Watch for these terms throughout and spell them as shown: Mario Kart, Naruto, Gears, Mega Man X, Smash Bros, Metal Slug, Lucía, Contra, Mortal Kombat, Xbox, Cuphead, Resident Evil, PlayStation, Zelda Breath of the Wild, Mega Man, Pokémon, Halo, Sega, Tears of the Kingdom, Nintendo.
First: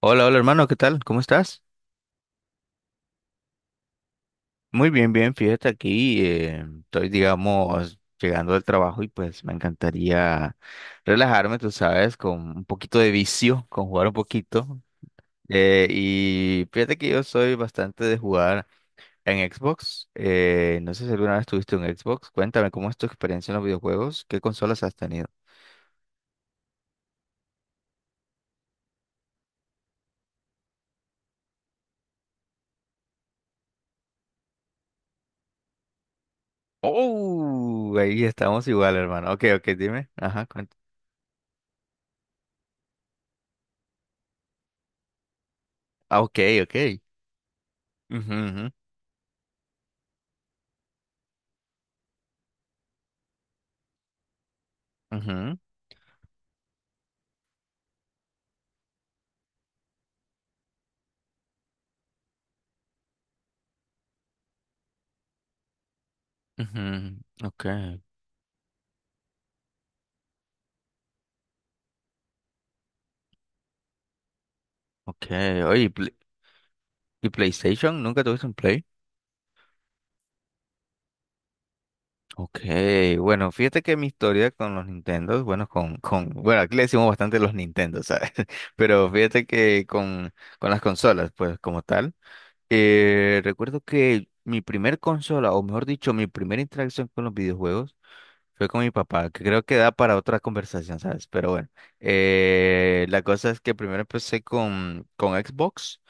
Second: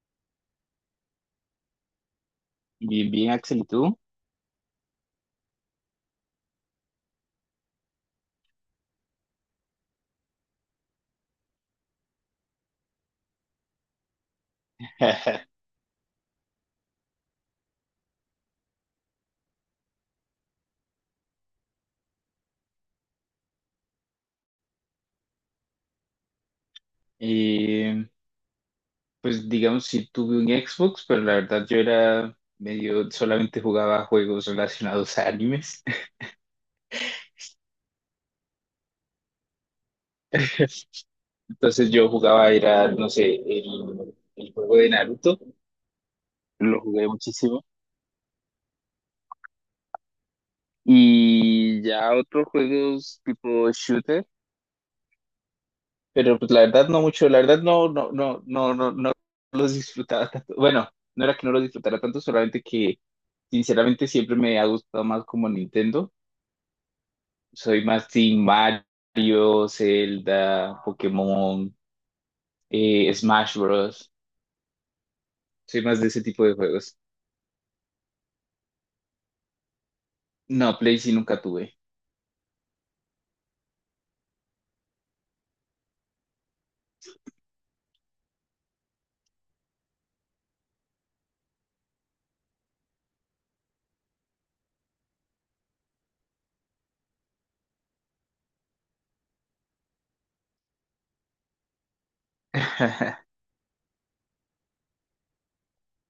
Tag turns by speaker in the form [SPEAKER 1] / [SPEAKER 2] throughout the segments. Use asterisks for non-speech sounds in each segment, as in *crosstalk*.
[SPEAKER 1] Hola, hola hermano, ¿qué tal? ¿Cómo estás?
[SPEAKER 2] Bien, bien, Axel, ¿y tú?
[SPEAKER 1] Muy bien, bien, fíjate aquí, estoy, digamos, llegando del trabajo y pues me encantaría relajarme, tú sabes, con un poquito de vicio, con jugar un poquito.
[SPEAKER 2] *laughs*
[SPEAKER 1] Y fíjate que yo soy bastante de jugar en Xbox. No sé si alguna vez tuviste un Xbox. Cuéntame, ¿cómo es tu experiencia en los videojuegos? ¿Qué consolas has tenido?
[SPEAKER 2] Eh, pues digamos, si tuve un Xbox, pero la verdad yo era medio, solamente jugaba juegos relacionados a animes.
[SPEAKER 1] Oh, ahí estamos igual, hermano. Ok, ok, dime. Ajá, cuéntame.
[SPEAKER 2] *laughs* Entonces yo jugaba, era, no sé, el juego de Naruto,
[SPEAKER 1] Ah, ok,
[SPEAKER 2] lo
[SPEAKER 1] ok.
[SPEAKER 2] jugué muchísimo.
[SPEAKER 1] Ujú, ujú,
[SPEAKER 2] Y ya otros juegos tipo shooter,
[SPEAKER 1] ujú.
[SPEAKER 2] pero pues la verdad no mucho, la verdad no, no, no, no, no, no los disfrutaba tanto. Bueno, no era que no los disfrutara tanto, solamente que sinceramente siempre me ha gustado más como Nintendo.
[SPEAKER 1] Ujú,
[SPEAKER 2] Soy
[SPEAKER 1] okay,
[SPEAKER 2] más Team Mario, Zelda, Pokémon, Smash Bros.
[SPEAKER 1] okay. Oye,
[SPEAKER 2] Soy más de ese tipo de juegos.
[SPEAKER 1] ¿Y PlayStation? ¿Nunca tuviste un Play?
[SPEAKER 2] No, Play sí nunca tuve.
[SPEAKER 1] Okay, bueno, fíjate que mi historia con los Nintendo, bueno, bueno, aquí le decimos bastante los Nintendo, ¿sabes? *laughs* Pero fíjate que con las consolas, pues, como tal, recuerdo que mi primer consola, o mejor dicho, mi primera interacción con los videojuegos fue con mi papá, que creo que da para otra conversación, ¿sabes? Pero bueno, la
[SPEAKER 2] *laughs*
[SPEAKER 1] cosa es que primero empecé con Xbox.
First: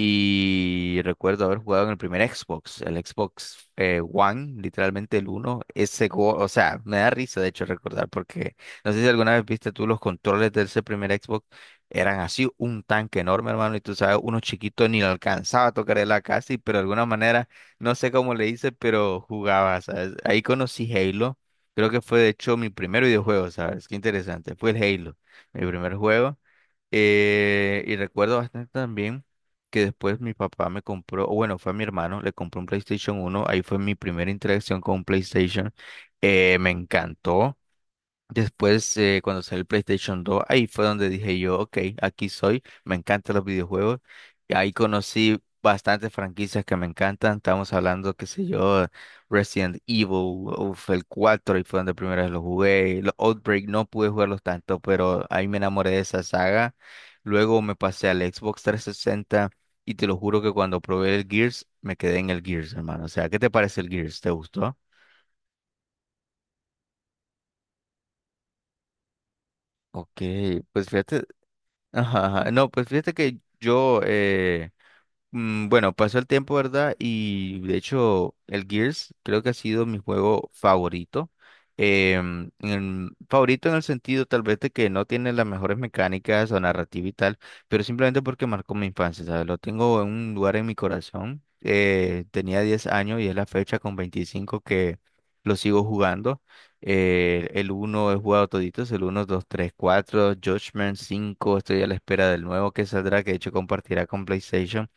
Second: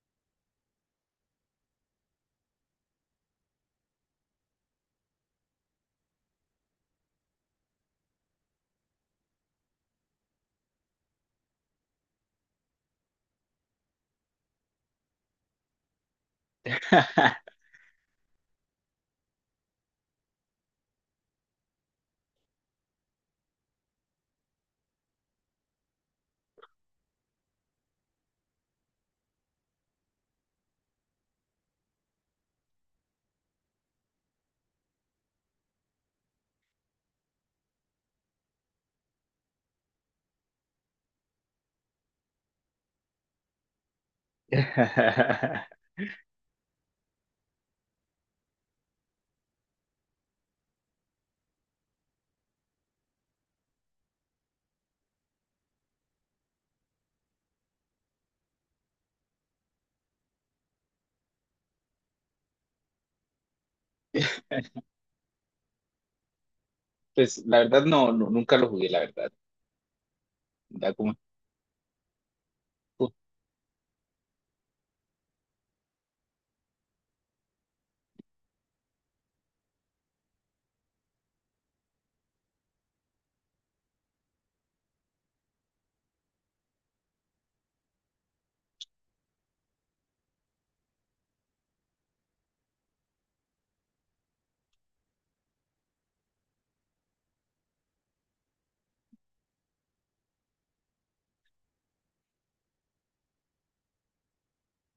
[SPEAKER 1] Y recuerdo haber jugado en el primer Xbox, el Xbox One, literalmente el uno. Ese juego, o sea, me da risa de hecho recordar, porque no sé si alguna vez viste tú los controles de ese primer Xbox, eran así un tanque enorme, hermano, y tú sabes, uno chiquito ni lo alcanzaba a tocar la casi, pero de alguna manera, no sé cómo le hice, pero jugaba, ¿sabes? Ahí conocí Halo, creo que fue de hecho mi primer videojuego, ¿sabes? Qué interesante, fue el Halo, mi primer juego. Y recuerdo bastante también que después mi papá me compró, o bueno, fue a mi hermano, le compró un PlayStation uno. Ahí fue mi primera interacción con un PlayStation, me encantó. Después, cuando salió el PlayStation 2, ahí fue donde dije yo, ok, aquí soy, me encantan los videojuegos. Y ahí conocí bastantes franquicias que me encantan. Estamos hablando, qué sé yo, Resident Evil, uf, el 4 y fue donde primera vez lo jugué. Los Outbreak no pude jugarlos tanto, pero ahí me enamoré de esa saga. Luego me pasé al Xbox 360 y te lo juro que cuando probé el Gears, me quedé en el Gears, hermano. O sea, ¿qué te parece el Gears? ¿Te gustó?
[SPEAKER 2] Pues la verdad no, no, nunca lo jugué, la verdad.
[SPEAKER 1] Ok, pues
[SPEAKER 2] Ya como-
[SPEAKER 1] fíjate. Ajá, ajá. No, pues fíjate que yo, bueno, pasó el tiempo, ¿verdad? Y de hecho, el Gears creo que ha sido mi juego favorito. Favorito en el sentido tal vez de que no tiene las mejores mecánicas o narrativa y tal, pero simplemente porque marcó mi infancia, ¿sabes? Lo tengo en un lugar en mi corazón. Tenía 10 años y es la fecha con 25 que lo sigo jugando. El uno he jugado toditos, el uno 2 3 4 Judgment cinco. Estoy a la espera del nuevo que saldrá, que de hecho compartirá con PlayStation.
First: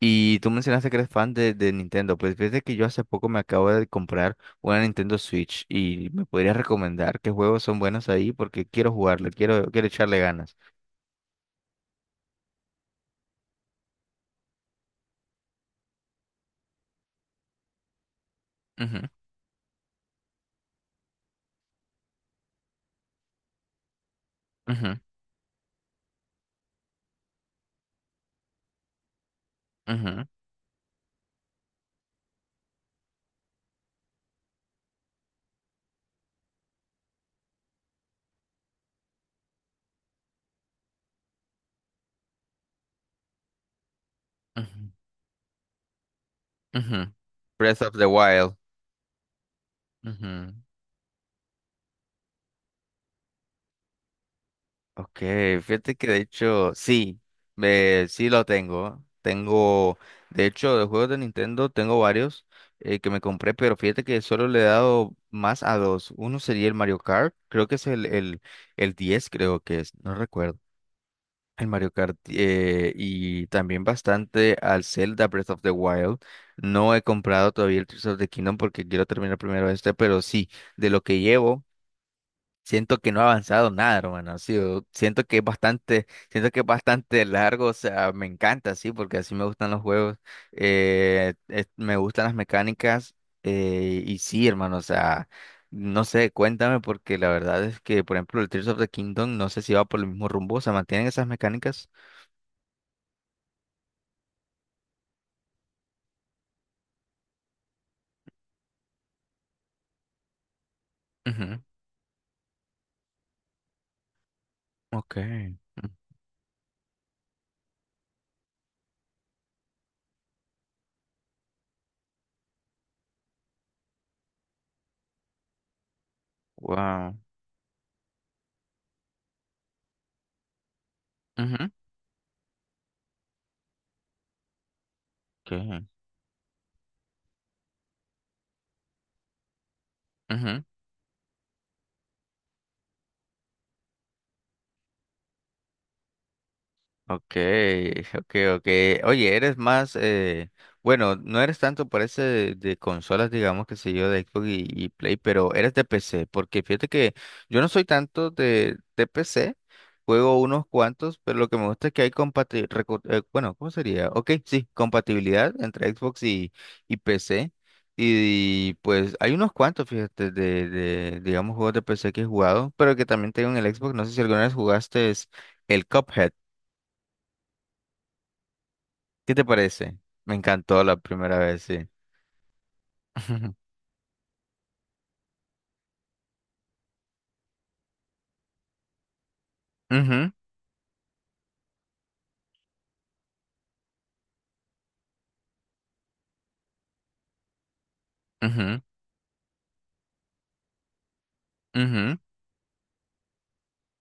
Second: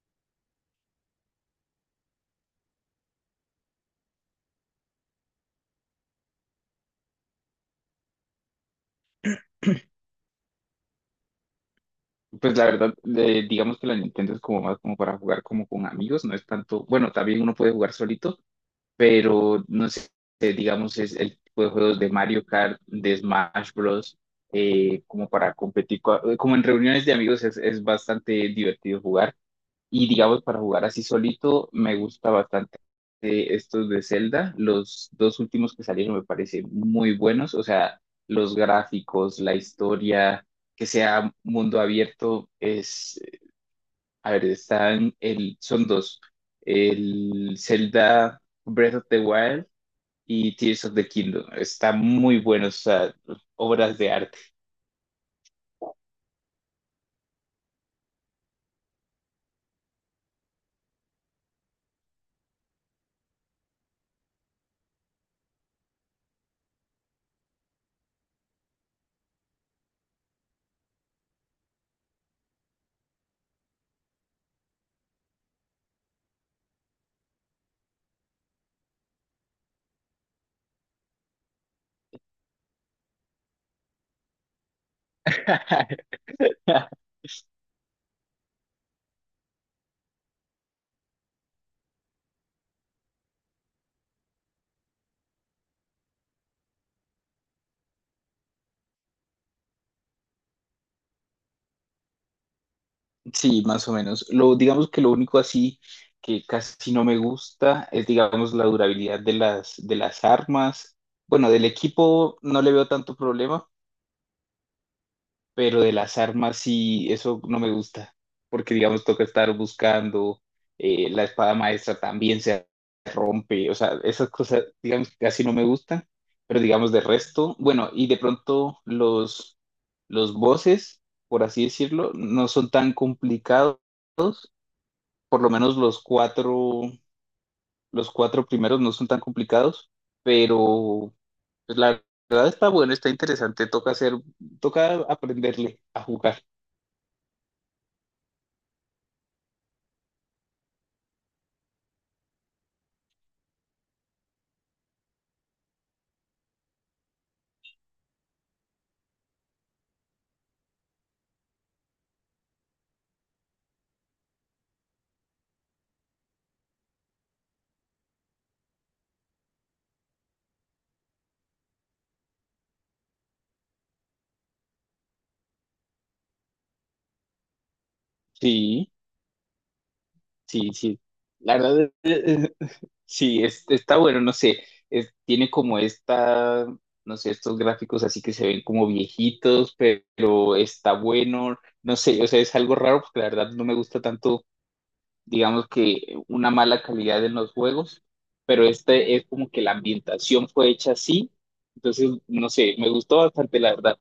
[SPEAKER 1] Y tú mencionaste que eres fan de Nintendo, pues fíjate que yo hace poco me acabo de comprar una Nintendo Switch y me podrías recomendar qué juegos son buenos ahí porque quiero jugarlo, quiero echarle ganas.
[SPEAKER 2] pues la verdad, digamos que la Nintendo es como más como para jugar como con amigos, no es tanto, bueno, también uno puede jugar solito,
[SPEAKER 1] Ujú,
[SPEAKER 2] pero no sé, digamos, es el tipo de juegos de Mario Kart, de Smash Bros.
[SPEAKER 1] ujú,
[SPEAKER 2] Como para competir, co- como en reuniones de amigos es bastante divertido jugar. Y
[SPEAKER 1] ujú,
[SPEAKER 2] digamos, para jugar así solito, me gusta bastante estos de Zelda. Los dos últimos que salieron me parecen muy buenos. O sea, los gráficos, la historia, que sea mundo abierto, es, a ver,
[SPEAKER 1] ujú,
[SPEAKER 2] están, el, son dos.
[SPEAKER 1] ujú.
[SPEAKER 2] El
[SPEAKER 1] Breath of the
[SPEAKER 2] Zelda
[SPEAKER 1] Wild.
[SPEAKER 2] Breath of the Wild y Tears of the Kingdom. Está muy bueno, o sea, obras de arte.
[SPEAKER 1] Ok, fíjate que de hecho, sí, sí lo tengo. Tengo, de hecho, de juegos de Nintendo tengo varios que me compré, pero fíjate que solo le he dado más a dos. Uno sería el Mario Kart, creo que es el 10, creo que es, no recuerdo. El Mario Kart y también bastante al Zelda Breath of the Wild. No he comprado todavía el Tears of the Kingdom porque quiero terminar primero este, pero sí, de lo que llevo. Siento que no ha avanzado nada, hermano. Sí, siento que es bastante,
[SPEAKER 2] *laughs*
[SPEAKER 1] siento que es bastante largo. O sea, me encanta, sí, porque así me gustan los juegos. Me gustan las mecánicas. Y sí, hermano, o sea, no sé, cuéntame, porque la verdad es que, por ejemplo, el Tears of the Kingdom, no sé si va por el mismo rumbo. O sea, mantienen esas mecánicas.
[SPEAKER 2] Sí, más o menos. Lo, digamos que lo único así que casi no me gusta es, digamos, la durabilidad de las armas. Bueno,
[SPEAKER 1] Ujú,
[SPEAKER 2] del equipo no le veo tanto problema,
[SPEAKER 1] ok.
[SPEAKER 2] pero de las armas sí, eso no me gusta, porque digamos toca estar buscando, la espada maestra también se rompe, o sea, esas cosas, digamos, que casi no me gustan, pero digamos de
[SPEAKER 1] Wow.
[SPEAKER 2] resto, bueno, y de pronto los bosses, por así decirlo, no son tan complicados, por lo menos los cuatro primeros no son tan complicados,
[SPEAKER 1] Ok.
[SPEAKER 2] pero pues, la verdad está bueno, está interesante, toca hacer, toca aprenderle a jugar,
[SPEAKER 1] Okay, okay, okay. Oye, eres más, bueno, no eres tanto por ese de consolas, digamos, que sé yo, de Xbox y Play, pero eres de PC, porque fíjate que yo no soy tanto de PC, juego unos cuantos, pero lo que me gusta es que hay compatibilidad, bueno, ¿cómo sería? Ok, sí, compatibilidad entre Xbox y PC. Y, pues hay unos cuantos, fíjate, digamos, juegos de PC que he jugado, pero que también tengo en el Xbox. No sé si alguna vez jugaste es el Cuphead.
[SPEAKER 2] sí.
[SPEAKER 1] ¿Qué te parece? Me
[SPEAKER 2] Sí,
[SPEAKER 1] encantó la
[SPEAKER 2] sí,
[SPEAKER 1] primera
[SPEAKER 2] la
[SPEAKER 1] vez, sí.
[SPEAKER 2] verdad, *laughs* sí, es-
[SPEAKER 1] *laughs*
[SPEAKER 2] está bueno, no sé, es- tiene como esta, no sé, estos gráficos así que se ven como viejitos, pe-
[SPEAKER 1] Ujú,
[SPEAKER 2] pero está bueno, no sé, o sea, es algo raro porque la verdad no me gusta tanto, digamos que una mala calidad en los juegos, pero
[SPEAKER 1] ujú,
[SPEAKER 2] este es como que la ambientación fue hecha así, entonces,
[SPEAKER 1] ujú.
[SPEAKER 2] no sé, me gustó bastante, la verdad,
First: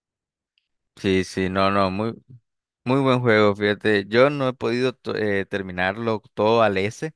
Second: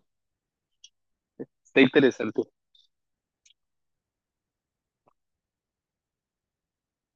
[SPEAKER 1] Sí, sí, no,
[SPEAKER 2] está
[SPEAKER 1] no, muy
[SPEAKER 2] interesante.
[SPEAKER 1] muy buen juego, fíjate. Yo no he podido terminarlo todo al S.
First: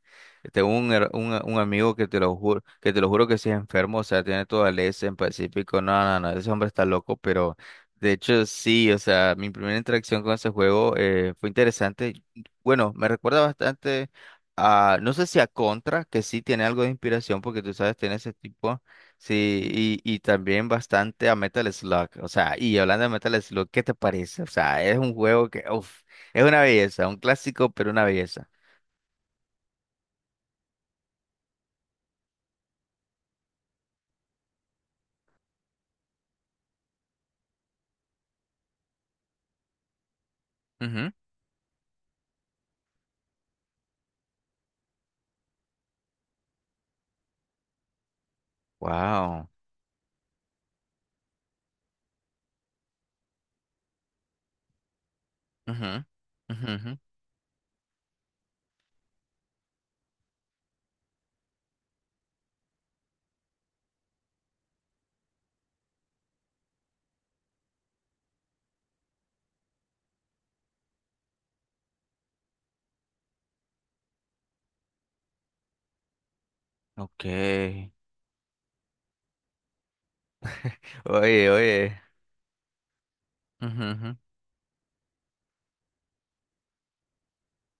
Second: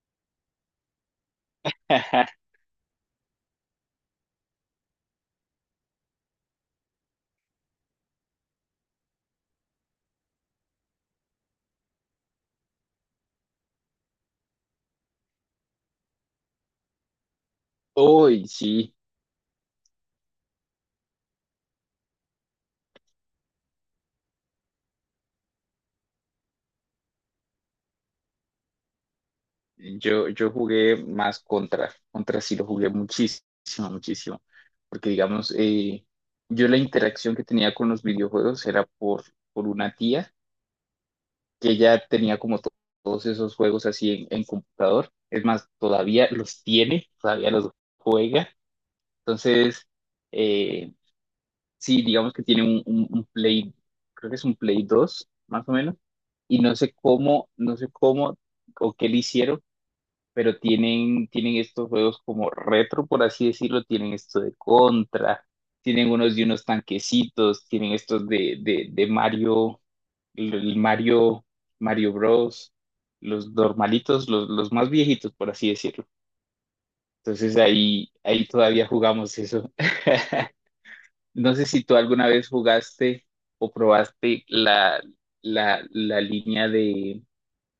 [SPEAKER 1] Tengo un amigo que te
[SPEAKER 2] *laughs*
[SPEAKER 1] lo juro, que te lo juro que sí es enfermo, o sea, tiene todo al S en Pacífico. No, no, no, ese hombre está loco, pero de hecho sí, o sea, mi primera interacción con ese juego fue interesante. Bueno, me recuerda bastante a, no sé si a Contra, que sí tiene algo de inspiración, porque tú sabes, tiene ese
[SPEAKER 2] Uy,
[SPEAKER 1] tipo.
[SPEAKER 2] sí.
[SPEAKER 1] Sí, y también bastante a Metal Slug. O sea, y hablando de Metal Slug, ¿qué te parece? O sea, es un juego que, uff, es una belleza, un clásico, pero una belleza.
[SPEAKER 2] Yo jugué más contra, contra sí lo jugué muchísimo, muchísimo, porque digamos, yo la interacción que tenía con los videojuegos era por una tía
[SPEAKER 1] Ujú.
[SPEAKER 2] que ya tenía como to- todos esos juegos así en computador, es más, todavía los tiene, todavía los juega,
[SPEAKER 1] Wow.
[SPEAKER 2] entonces, eh, sí, digamos que tiene un Play, creo que es un Play 2 más o menos,
[SPEAKER 1] Ujú,
[SPEAKER 2] y
[SPEAKER 1] ujú,
[SPEAKER 2] no
[SPEAKER 1] ujú.
[SPEAKER 2] sé cómo, no sé cómo o qué le hicieron pero tienen, tienen estos juegos como retro, por así decirlo, tienen esto de Contra, tienen unos de unos tanquecitos, tienen estos de Mario, el Mario, Mario Bros, los normalitos, los más viejitos, por así decirlo. Entonces
[SPEAKER 1] Ok.
[SPEAKER 2] ahí, ahí todavía jugamos eso. *laughs*
[SPEAKER 1] Oye,
[SPEAKER 2] No sé si tú
[SPEAKER 1] oye.
[SPEAKER 2] alguna vez jugaste o
[SPEAKER 1] Ujú, ujú.
[SPEAKER 2] probaste la, la, la línea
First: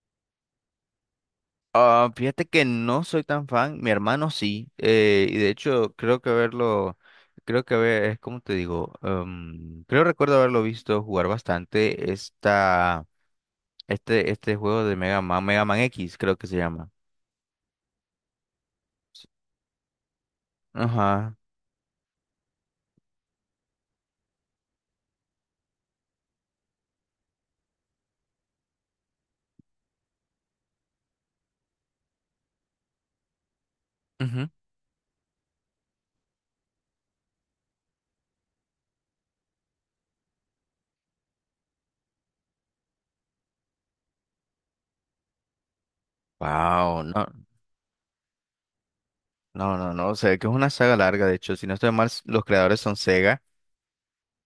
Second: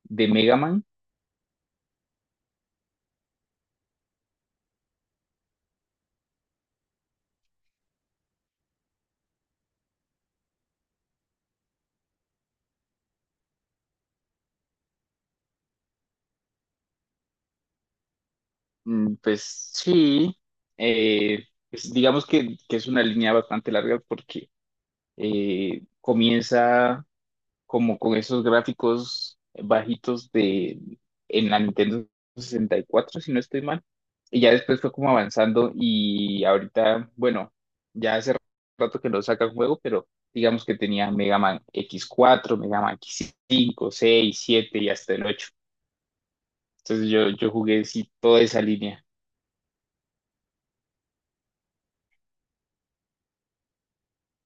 [SPEAKER 2] de Mega Man.
[SPEAKER 1] Ah, fíjate que no soy tan fan, mi hermano sí, y de hecho creo que verlo, creo que ver, es como te digo, creo recuerdo haberlo visto jugar bastante esta. Este juego de Mega Man, Mega Man X, creo que se llama.
[SPEAKER 2] Mm, pues sí,
[SPEAKER 1] Ajá.
[SPEAKER 2] pues digamos que es una línea bastante larga porque comienza como con esos gráficos bajitos de en la Nintendo 64 si no estoy mal, y
[SPEAKER 1] Ujú.
[SPEAKER 2] ya después fue como avanzando y ahorita, bueno, ya hace rato que no saca el juego, pero digamos que tenía Mega Man X4 Mega Man X5 6 7 y hasta el 8.
[SPEAKER 1] Wow,
[SPEAKER 2] Entonces
[SPEAKER 1] no,
[SPEAKER 2] yo jugué sí, toda esa línea.
[SPEAKER 1] no, no, no, o sea, que es una saga larga, de hecho, si no estoy mal, los creadores son Sega,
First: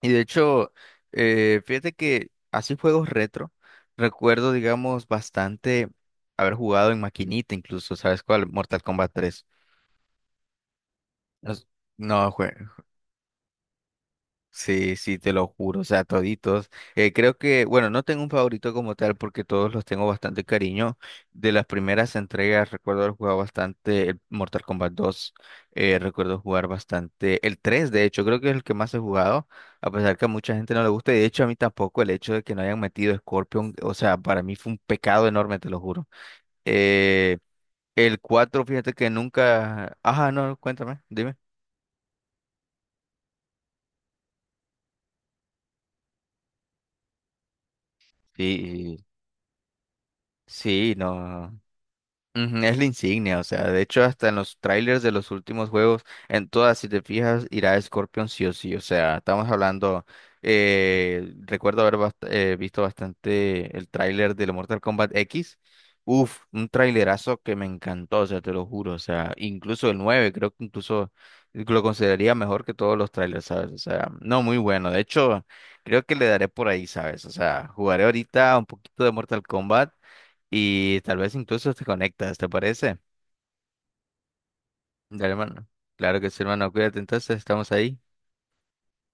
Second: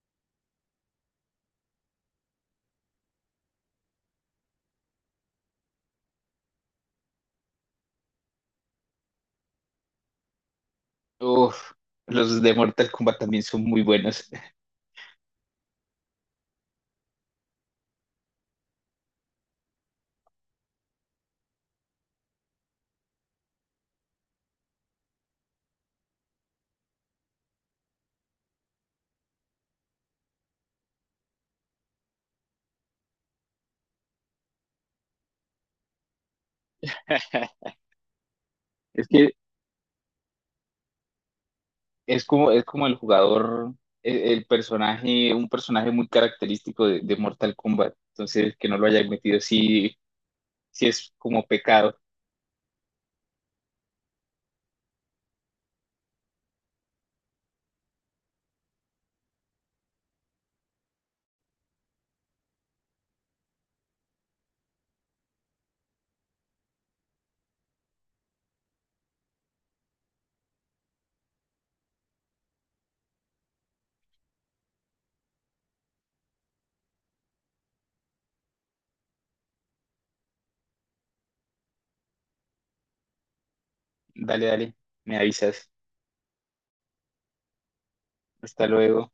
[SPEAKER 1] y de hecho, fíjate que así juegos retro, recuerdo, digamos, bastante haber jugado en maquinita, incluso, ¿sabes cuál? Mortal Kombat 3.
[SPEAKER 2] Uf,
[SPEAKER 1] No,
[SPEAKER 2] los de Mortal Kombat también son muy buenos.
[SPEAKER 1] sí, sí, te lo juro, o sea, toditos. Creo que, bueno, no tengo un favorito como tal porque todos los tengo bastante cariño. De las primeras entregas recuerdo haber jugado bastante el Mortal Kombat dos. Recuerdo jugar bastante el 3. De hecho, creo que es el que más he jugado, a pesar que a mucha gente no le gusta y de hecho a mí tampoco el hecho de que no hayan metido Scorpion, o sea, para mí fue un pecado enorme, te lo juro. Eh,
[SPEAKER 2] *laughs*
[SPEAKER 1] el 4, fíjate que
[SPEAKER 2] Es que
[SPEAKER 1] nunca... Ajá, no, cuéntame, dime.
[SPEAKER 2] es como el jugador, el personaje, un personaje muy característico de Mortal Kombat. Entonces, que no lo
[SPEAKER 1] Sí,
[SPEAKER 2] hayan metido, sí, sí
[SPEAKER 1] sí,
[SPEAKER 2] es como
[SPEAKER 1] no.
[SPEAKER 2] pecado.
[SPEAKER 1] Ujú, es la insignia, o sea, de hecho hasta en los trailers de los últimos juegos, en todas, si te fijas, irá Scorpion sí o sí, o sea, estamos hablando, recuerdo haber visto bastante el trailer del Mortal Kombat X, uf, un trailerazo que me encantó, o sea, te lo juro, o sea, incluso el 9 creo que incluso lo consideraría mejor que todos los trailers, ¿sabes? O sea, no, muy bueno, de hecho, creo que le daré por ahí, ¿sabes? O sea, jugaré ahorita un poquito de Mortal Kombat. Y tal vez incluso te conectas, ¿te parece?
[SPEAKER 2] Dale, dale, me
[SPEAKER 1] Dale, hermano.
[SPEAKER 2] avisas.
[SPEAKER 1] Claro que sí, hermano. Cuídate entonces, estamos ahí.
[SPEAKER 2] Hasta luego.